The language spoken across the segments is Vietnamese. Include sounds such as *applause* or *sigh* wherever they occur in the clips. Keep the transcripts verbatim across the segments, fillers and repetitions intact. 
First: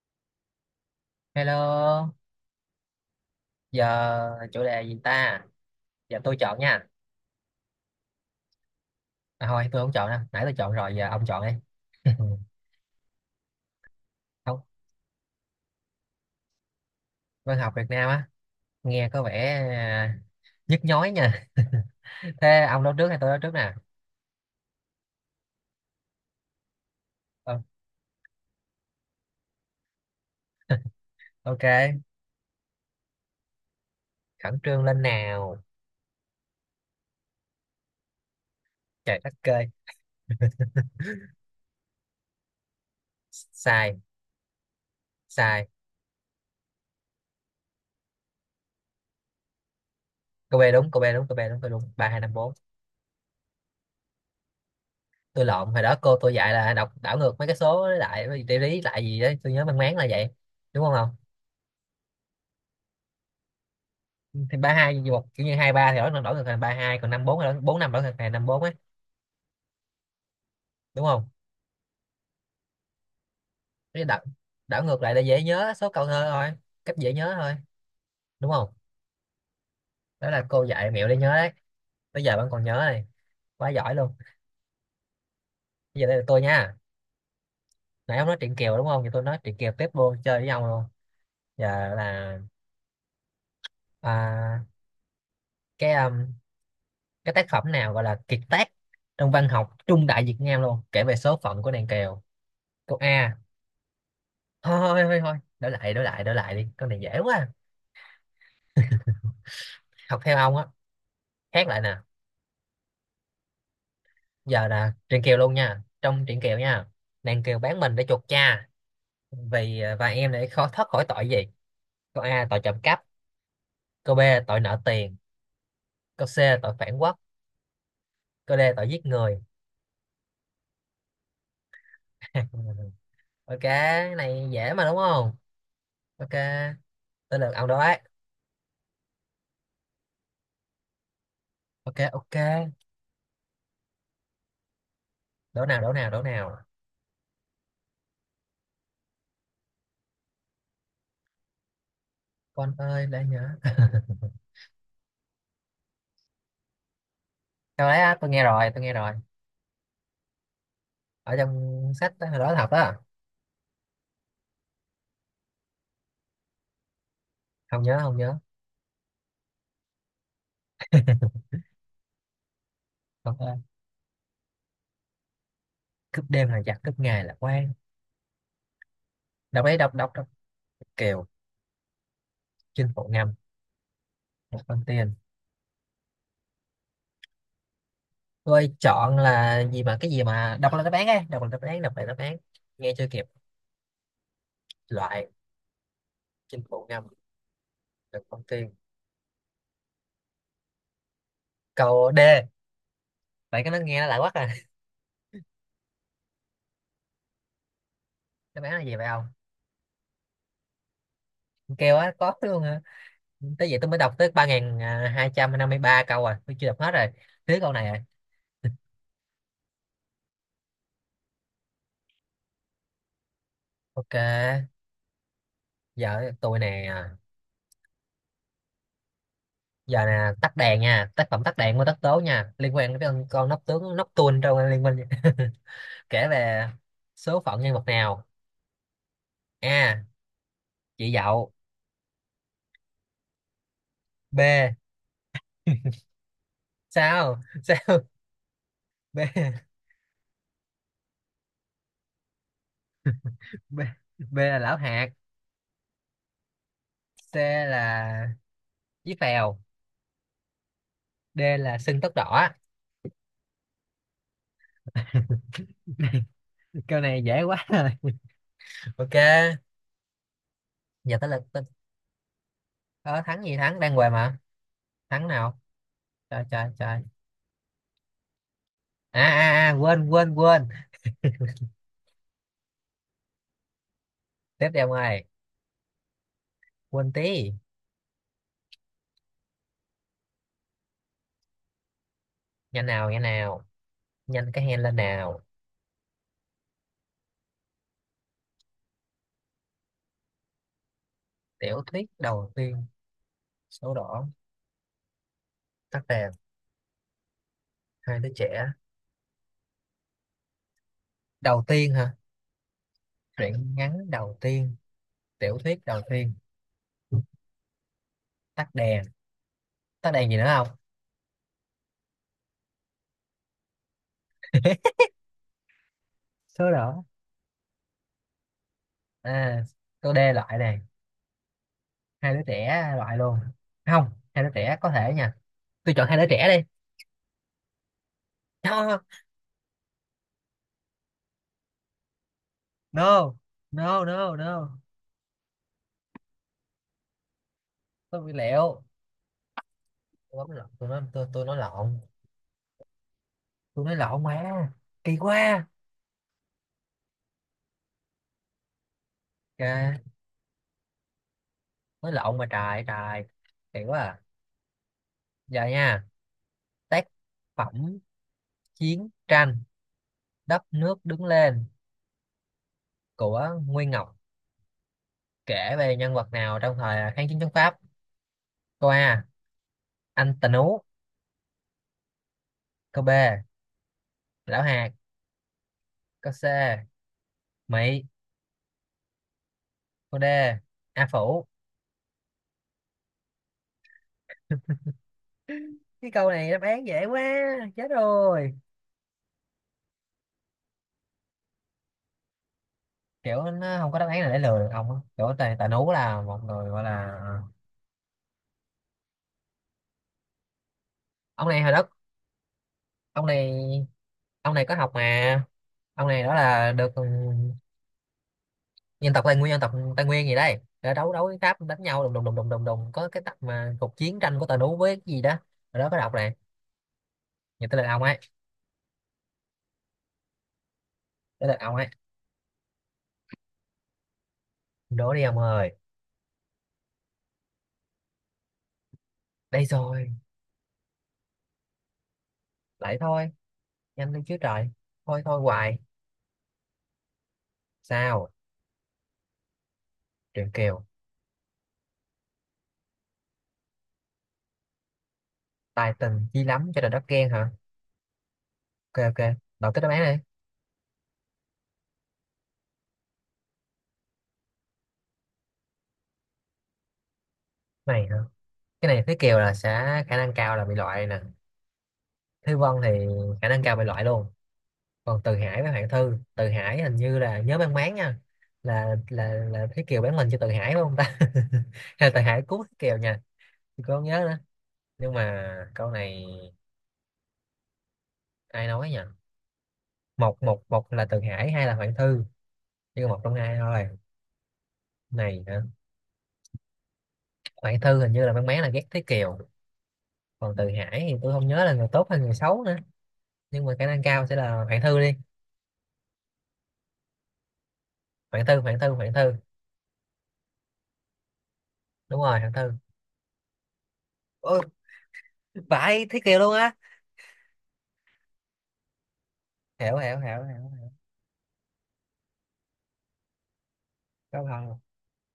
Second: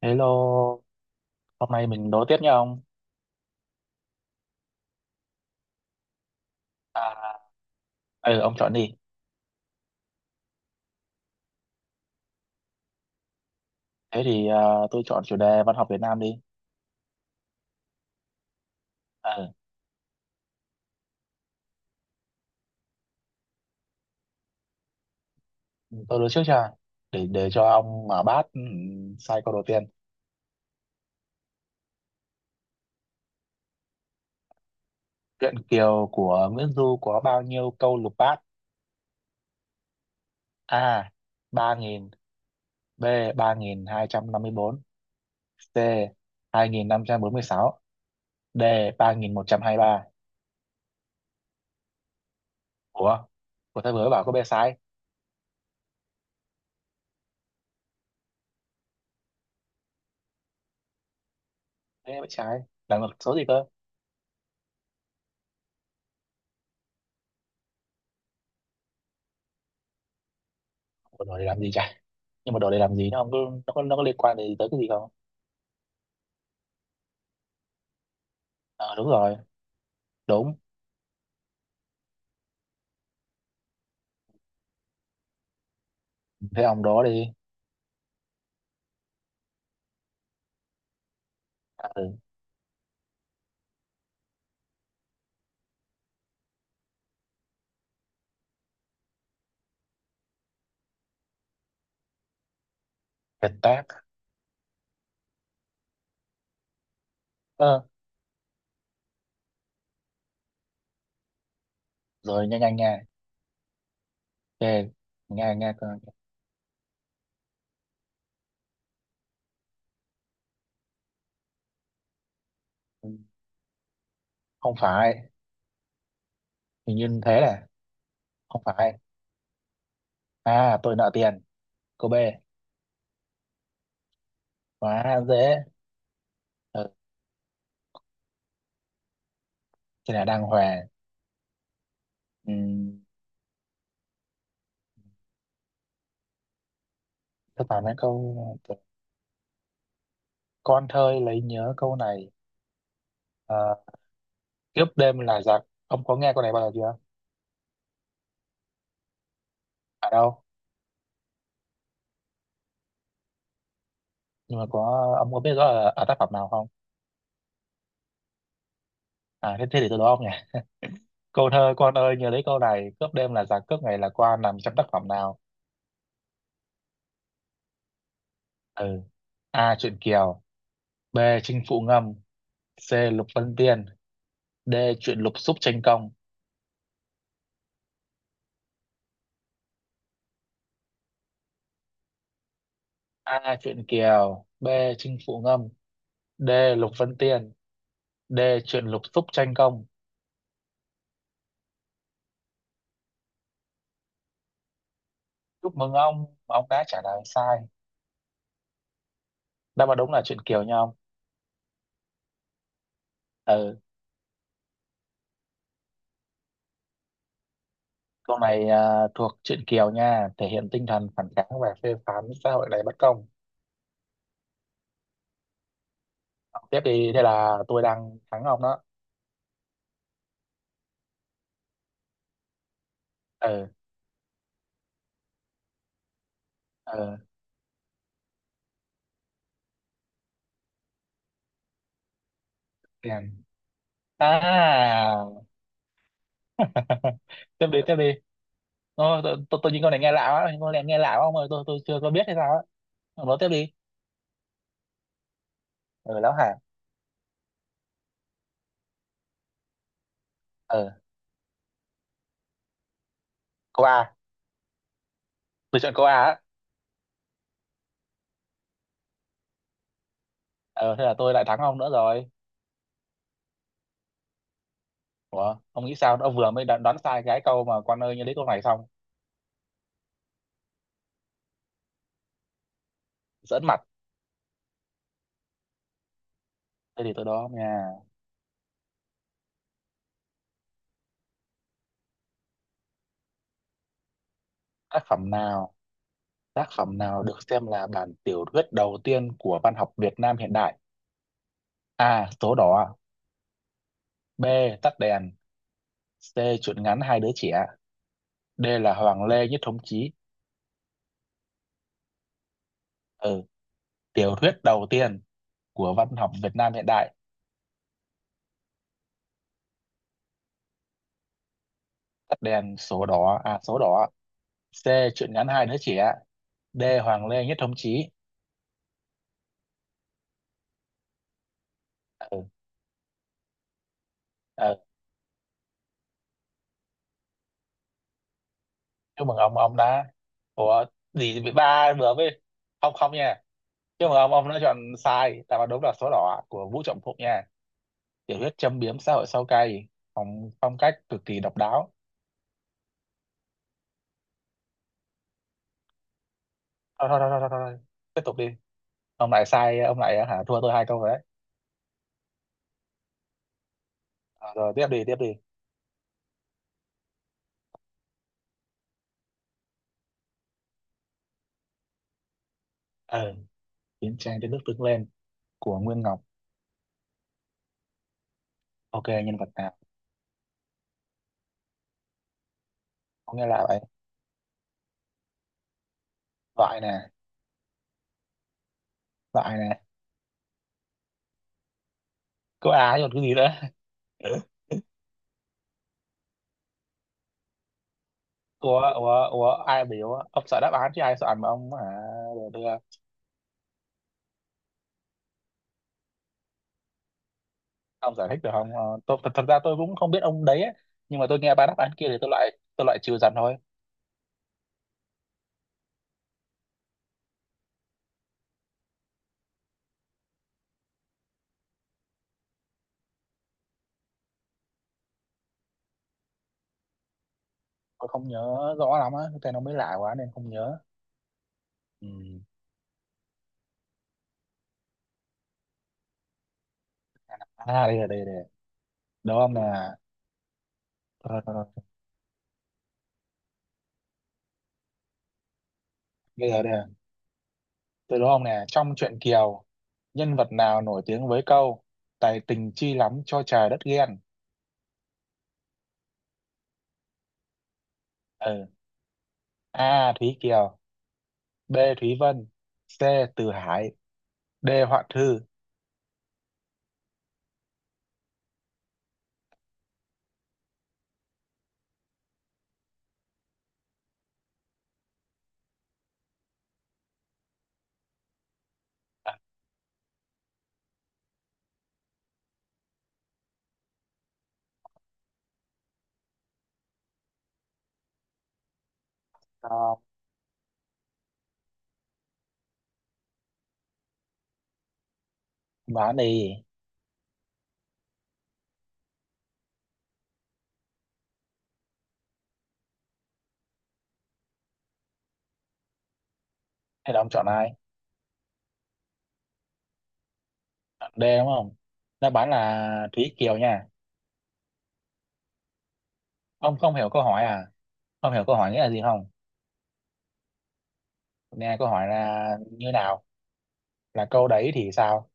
Hello, hôm nay mình Hello, đố tiếp nha ông. giờ chủ đề gì ta? Giờ tôi chọn nha. À, ừ, ông chọn đi. À, thôi, tôi không chọn đâu. Nãy tôi chọn rồi, giờ ông chọn đi. *laughs* Thế thì à, Không, tôi chọn chủ đề văn học Việt Nam đi. văn học Việt Nam á, nghe có Ừ, vẻ à, nhức nhói nha. *laughs* Thế ông nói trước hay tôi nói trước nè? tôi đối trước cho để để Ờ, cho ông mở bát ừ, sai câu đầu tiên. ok, khẩn trương lên Truyện nào. Kiều của Nguyễn Du có bao nhiêu câu lục bát? Trời đất ơi, A. ba nghìn B. sai, sai. ba nghìn hai trăm năm mươi tư C. hai nghìn năm trăm bốn mươi sáu D. ba nghìn một trăm hai mươi ba Cô B đúng, cô B đúng, cô B đúng, tôi đúng. Ba hai năm bốn. Ủa? Của tôi vừa mới bảo có B sai. Tôi lộn, hồi đó cô tôi dạy là đọc đảo ngược mấy cái số lại, cái lý lại gì đấy. Tôi nhớ mang máng là vậy. Đúng không không? Thế mới trái. Là một số gì cơ? Thì ba hai hoặc kiểu như hai ba thì đổi đổi ngược thành ba hai, còn năm bốn là bốn năm đổi ngược thành năm bốn ấy, đúng Ủa, không? rồi để làm gì chả? Nhưng mà đổ để làm gì nó không có, nó có nó có Cái liên đảo, quan gì tới cái đảo gì ngược không? lại để dễ nhớ số câu thơ thôi, cách dễ nhớ thôi, đúng không? Ờ, đúng rồi. Đó là Đúng. cô dạy mẹo để nhớ đấy. Bây giờ bạn còn nhớ này, quá giỏi luôn. Bây giờ đây là tôi Thế nha. ông đó đi. Nãy ông nói chuyện Kiều đúng không, thì tôi nói chuyện Kiều tiếp luôn, chơi với nhau luôn. À, Giờ ừ. là à, cái um, cái tác phẩm nào gọi là kiệt tác trong văn học trung đại Việt Nam luôn, kể về số phận của nàng Kiều. Câu A. Việt Táp. Thôi thôi thôi thôi, đổi lại đổi lại đổi lại đi, con này dễ quá. Ờ, Học theo ông á, khác lại nè. rồi nhanh nhanh nha. Giờ là Ok, truyện kiều nha luôn nha, nha. trong truyện kiều nha, nàng kiều bán mình để chuộc cha vì và em để khó thoát khỏi tội gì. Câu a, tội trộm cắp. Câu b, tội Không nợ tiền. phải. Câu c, tội phản Hình như quốc. thế là Câu d, không tội phải. giết người. À, tôi nợ tiền. Cô B. *laughs* Ok, cái này dễ mà, đúng Quá không? dễ. Ok, Ừ, tới lượt ông đó ấy. thế là đang hòa. Ok, ok. Ừ, Đổ nào đổ nào đổ nào. tôi bảo mấy câu con thơi lấy nhớ câu này. Con ơi để nhớ. Ờ, kiếp đêm là giặc. Ông có nghe câu này bao giờ chưa? *laughs* Câu đấy á, tôi nghe rồi tôi nghe rồi Ở đâu? Ở trong sách đó, hồi đó học đó. Nhưng mà có ông có biết rõ là ở tác phẩm nào không? Không nhớ, không nhớ. à thế, thế thì tôi đố ông nhỉ. Câu thơ Quan ơi nhớ lấy câu này, cướp đêm Con là ơi giặc, cướp ngày là quan nằm trong tác phẩm nào? cướp đêm là giặc cướp ngày là quan. Ừ. Đọc A. đấy, đọc Truyện đọc đọc. Kiều B. Kiều. Chinh Phụ Ngâm Chinh C. phụ Lục ngầm. Vân Tiên Một D. con tiền. Truyện Lục Xúc Tranh Công. Tôi chọn là gì mà cái gì mà đọc là đáp án ấy, đọc là đáp án, đọc là đáp án. Nghe chưa kịp. A. Truyện Kiều B. Chinh Loại. Phụ Ngâm D. Chinh phụ Lục ngầm. Vân Tiên Được D. con tiền. Truyện Lục Xúc Tranh Công. Câu D. Vậy cái nó nghe nó lại quá à. Chúc mừng ông, ông đã trả lời sai. *laughs* Đáp án là gì vậy không? Đáp án đúng là Truyện Kiều nha ông. Con kêu á có luôn hả? Tới vậy Ừ, tôi mới đọc tới ba nghìn à, hai trăm năm mươi ba câu rồi, tôi chưa đọc hết rồi, thiếu câu này rồi. câu này à, thuộc Truyện Kiều nha, thể hiện tinh thần phản kháng và phê phán xã hội đầy bất công. Ok, giờ tôi Ông tiếp nè. đi, à, thế là tôi đang thắng ông đó. giờ nè, tắt đèn nha, tác phẩm tắt đèn của tất tố nha, liên quan đến con, con nóc Ừ. tướng nóc tuôn trong liên minh. *laughs* Kể về Ờ, số phận nhân vật nào. a, chị dậu. đèn à. B. *laughs* *laughs* Sao Tiếp đi, tiếp sao. đi. Ô, tôi, tôi, B. tôi nhìn con này nghe lạ quá, con này nghe lạ quá ông ơi, tôi tôi chưa có biết hay sao á. Ông nói tiếp đi. B. B là lão hạt. Ừ, lão hả. C là chí phèo. Ờ, D là sưng tóc đỏ. câu A. *laughs* Tôi chọn câu A á. Câu này dễ quá rồi. Ok, Ờ, thế là giờ tới tôi lượt lại thắng tôi. ông nữa rồi. Ờ, thắng gì thắng, đang què mà, thắng Ủa nào. ông nghĩ sao ông Trời vừa mới trời đoán, đoán trời, sai cái câu mà con ơi như lấy câu này xong. à, à, à quên quên quên. Giỡn mặt. Tiếp theo ngoài, Thế quên thì tôi đó tí. nha. Nhanh nào, nhanh nào, nhanh cái hand lên Tác phẩm nào. nào, tác phẩm nào được xem là bản tiểu thuyết đầu tiên của văn học Việt Nam hiện đại? Tiểu thuyết A đầu số tiên. đỏ Số đỏ. B tắt đèn Tắt đèn. C truyện ngắn hai đứa trẻ Hai đứa D trẻ. là Hoàng Lê Nhất Thống Chí. Đầu tiên hả? Ừ. Truyện ngắn Tiểu đầu thuyết tiên. đầu tiên Tiểu thuyết của đầu văn học tiên. Việt Nam hiện đại. Tắt đèn. Tắt đèn gì nữa không? Tắt đèn số đỏ à, số đỏ. C *laughs* truyện ngắn hai đứa trẻ. Số D đỏ Hoàng Lê Nhất Thống Chí. à. Câu D loại này, hai đứa Ừ. trẻ loại luôn. Không, hai đứa trẻ Ừ. có thể nha. Tôi chọn hai đứa trẻ đi. No, Chúc mừng ông ông đã. Ủa. Gì bị ba vừa với. Không không nha. no, no, Chúc mừng ông no, ông đã chọn no. sai. Đáp án đúng là số đỏ của Vũ Trọng Phụng nha. Tôi bị Tiểu thuyết châm lẹo. biếm xã hội sâu cay, Tôi bấm phong lộn, phong tôi cách nói cực tôi kỳ tôi nói độc đáo. lộn. Tôi nói lộn mà, kỳ quá. Thôi thôi thôi thôi, thôi. Thôi. Tiếp tục đi. Ông lại sai, Kìa, ông lại hả, thua tôi hai câu rồi đấy. nói lộn mà, trời trời, kỳ quá à. Ờ, rồi tiếp đi, tiếp đi. Giờ nha, tác phẩm chiến tranh đất nước đứng lên Ờ, của Nguyên Ngọc, chiến tranh đến nước Tương lên kể của về Nguyên nhân Ngọc. vật nào trong thời kháng chiến chống Pháp. Câu Ok, A, nhân vật nào. anh Tần Ú. Câu B, Có nghe là vậy. lão hạt. Câu C, Loại nè. Mỹ. Loại nè. Câu D, A Phủ. Có ai còn cái gì nữa. Cái câu này đáp án dễ quá, chết rồi. *laughs* Ủa ủa ủa, ai biểu ông sợ đáp án chứ ai sợ ảnh mà ông à, được đưa. Kiểu nó không có đáp án nào để lừa được ông á. Kiểu tài, tài nú là một người gọi là Ông giải thích được không? Ờ, tôi, thật, thật ra tôi cũng không biết ông đấy ấy. Nhưng mà tôi ông nghe này ba hồi đáp đất án kia thì tôi loại, tôi loại trừ ông dần này, thôi. ông này có học mà, ông này đó là được, ừ, dân tộc Tây Nguyên, dân tộc Tây Nguyên gì đây, đã đấu, đấu với Pháp đánh nhau đùng đùng đùng đùng đùng đùng, có cái tập mà cuộc chiến tranh của tài nú với cái gì đó, rồi đó có đọc này. Người tới lượt ông Tôi ấy không nhớ rõ lắm á, cái tên nó mới lạ quá nên không nhớ. Tới lượt ông ấy. Ừ. Đố đi ông ơi. À đây là đây là đúng không Đây là. rồi, Rồi, rồi, rồi. lại thôi, nhanh lên chứ trời, thôi thôi hoài. Bây giờ đây. Từ đúng Sao? không nè, trong truyện Kiều, nhân Triệu vật nào Kiều. nổi tiếng với câu Tài tình chi lắm cho trời đất ghen? Tài tình chi lắm cho nên đất ghen hả? Ừ. Ok, ok. Đọc cái đáp án A. này. Thúy Kiều, B. Thúy Vân, C. Từ Hải, D. Hoạn Thư. Này hả? Cái này Thúy Kiều là sẽ khả năng cao là bị loại nè. Thúy Vân thì khả năng cao bị loại luôn. Còn Từ Hải với Hoàng Thư, Từ Hải hình như là nhớ mang máng nha, là là là Thúy Kiều bán mình cho Từ Hải đúng không ta. *laughs* Hay là Từ Hải cứu Thúy Kiều nha, tôi không nhớ nữa. Nhưng mà câu này ai nói nhỉ? À, Một một một là Từ Hải, hai là Hoàng Thư, chỉ còn một trong hai thôi. Này hả? đoán đi, Hoàng Thư hình như là mang máng là ghét Thúy Kiều, còn Từ Hải thì tôi không nhớ là người tốt hay người xấu nữa, nhưng mà khả năng cao sẽ là Hoàng Thư đi. hay là ông chọn ai? Hoàng Thư, Hoàng Thư, Hoàng Thư. Chọn D đúng không? Đúng Đáp rồi, án Hoàng là Thư. Thúy Kiều nha. Ôi, vãi Thế Kiều luôn á. Ông không hiểu câu hỏi à? Không hiểu câu hỏi nghĩa là gì không? Hiểu hiểu hiểu hiểu. Nghe câu hỏi là như nào? Là Câu câu hỏi. đấy thì sao?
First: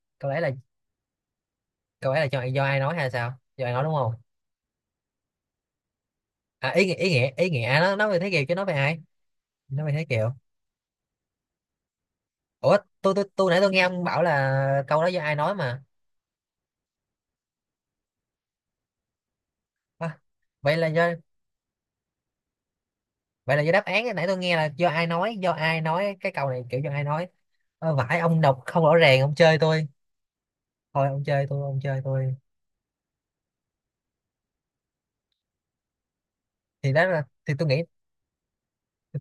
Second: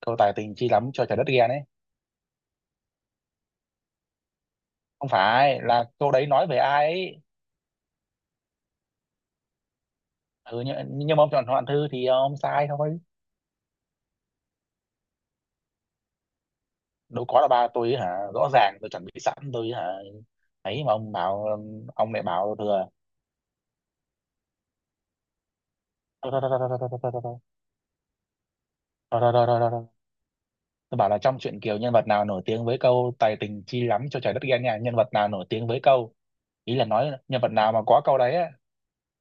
Câu Câu tài ấy là, tình chi lắm cho trời đất ghen ấy. câu ấy là cho do ai nói hay sao, do ai nói đúng không? Không phải, là câu đấy nói về À, ai ý nghĩa, ý ấy? nghĩa, ý nghĩa, à, nó nói về Thế Kiều chứ nói về ai, nói về Thế Kiều. Ừ, nhưng, nhưng mà ông chọn Hoạn Thư thì ông sai Ủa thôi. tôi tôi tôi nãy tôi nghe ông bảo là câu đó do ai nói mà. Đâu có, là ba tôi hả, rõ ràng tôi chuẩn bị sẵn tôi hả. À, vậy Ấy là mà do, ông bảo, ông lại bảo thừa. vậy là do đáp án, nãy tôi nghe là do ai nói, do ai nói cái Thôi thôi câu thôi này, thôi thôi kiểu thôi do ai thôi thôi nói. thôi. Ờ, vãi, ông đọc không rõ Thôi ràng, thôi ông thôi thôi chơi thôi thôi tôi, Tôi thôi bảo là ông trong chơi truyện tôi, Kiều ông nhân chơi vật nào tôi. nổi tiếng với câu tài tình chi lắm cho trời đất ghen nha, nhân vật nào nổi tiếng với câu, ý là thì đó nói là nhân vật thì tôi nào nghĩ, mà có câu đấy á.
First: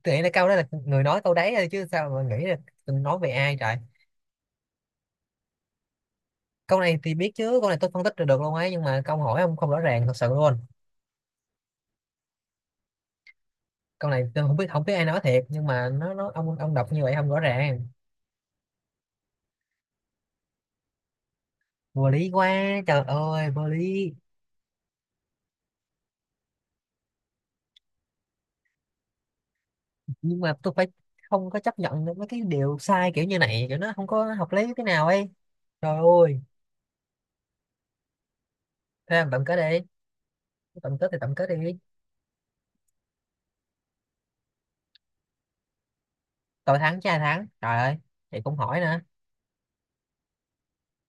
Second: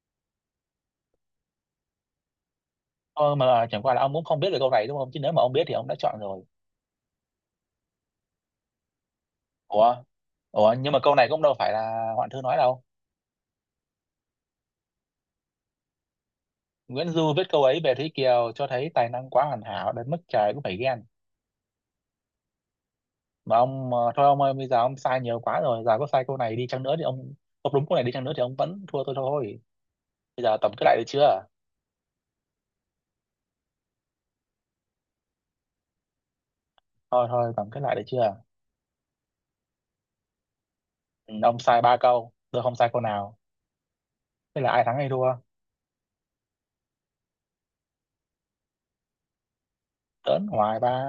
tôi nghĩ là câu đó là người nói câu đấy thôi chứ sao mà nghĩ là tôi nói về Ờ, ai mà trời. chẳng qua là ông cũng không biết về câu này đúng không, chứ nếu mà ông biết thì ông đã chọn rồi. Câu này thì biết chứ, câu này tôi phân tích được, được luôn ấy, nhưng mà câu hỏi ông không rõ Ủa, ràng thật sự luôn. ủa nhưng mà câu này cũng đâu phải là Hoạn Thư nói đâu. Câu này tôi không biết, không biết ai nói thiệt, nhưng mà nó nó ông ông đọc như Nguyễn vậy không Du rõ viết câu ấy ràng. về Thúy Kiều cho thấy tài năng quá hoàn hảo đến mức trời cũng phải ghen. Vô lý quá, trời ơi Mà vô ông lý. ờ, thôi ông ơi, bây giờ ông sai nhiều quá rồi, giờ có sai câu này đi chăng nữa thì ông ông đúng câu này đi chăng nữa thì ông vẫn thua tôi thôi. Nhưng Bây mà giờ tôi tổng kết phải, lại được chưa? không có chấp nhận được mấy cái điều sai kiểu như này, kiểu nó không có hợp lý thế nào ấy, trời ơi. Thôi thôi tổng kết lại được chưa? Thế làm tổng kết đi, tổng kết thì tổng Ừ, kết ông đi. sai ba câu, tôi không sai câu nào. Thế là ai thắng hay thua? Tôi thắng chứ ai thắng trời ơi, thì cũng hỏi nữa, Tớn hoài ba.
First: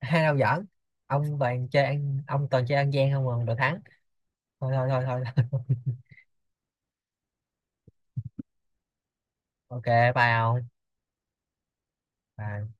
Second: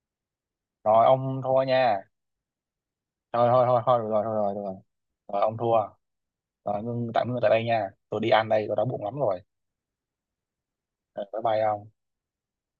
hai đâu giỡn. Rồi Ông ông thua toàn chơi nha. ăn, ông toàn chơi ăn gian không mà Thôi được thôi thắng. thôi thôi được rồi, thôi rồi được Thôi rồi. thôi thôi thôi. Rồi ông *laughs* thua. Rồi ngưng, tạm ngưng tại đây nha, tôi đi ăn đây, tôi đói bụng lắm rồi. Ok, bye ông. Ờ, bye bye ông. Bye.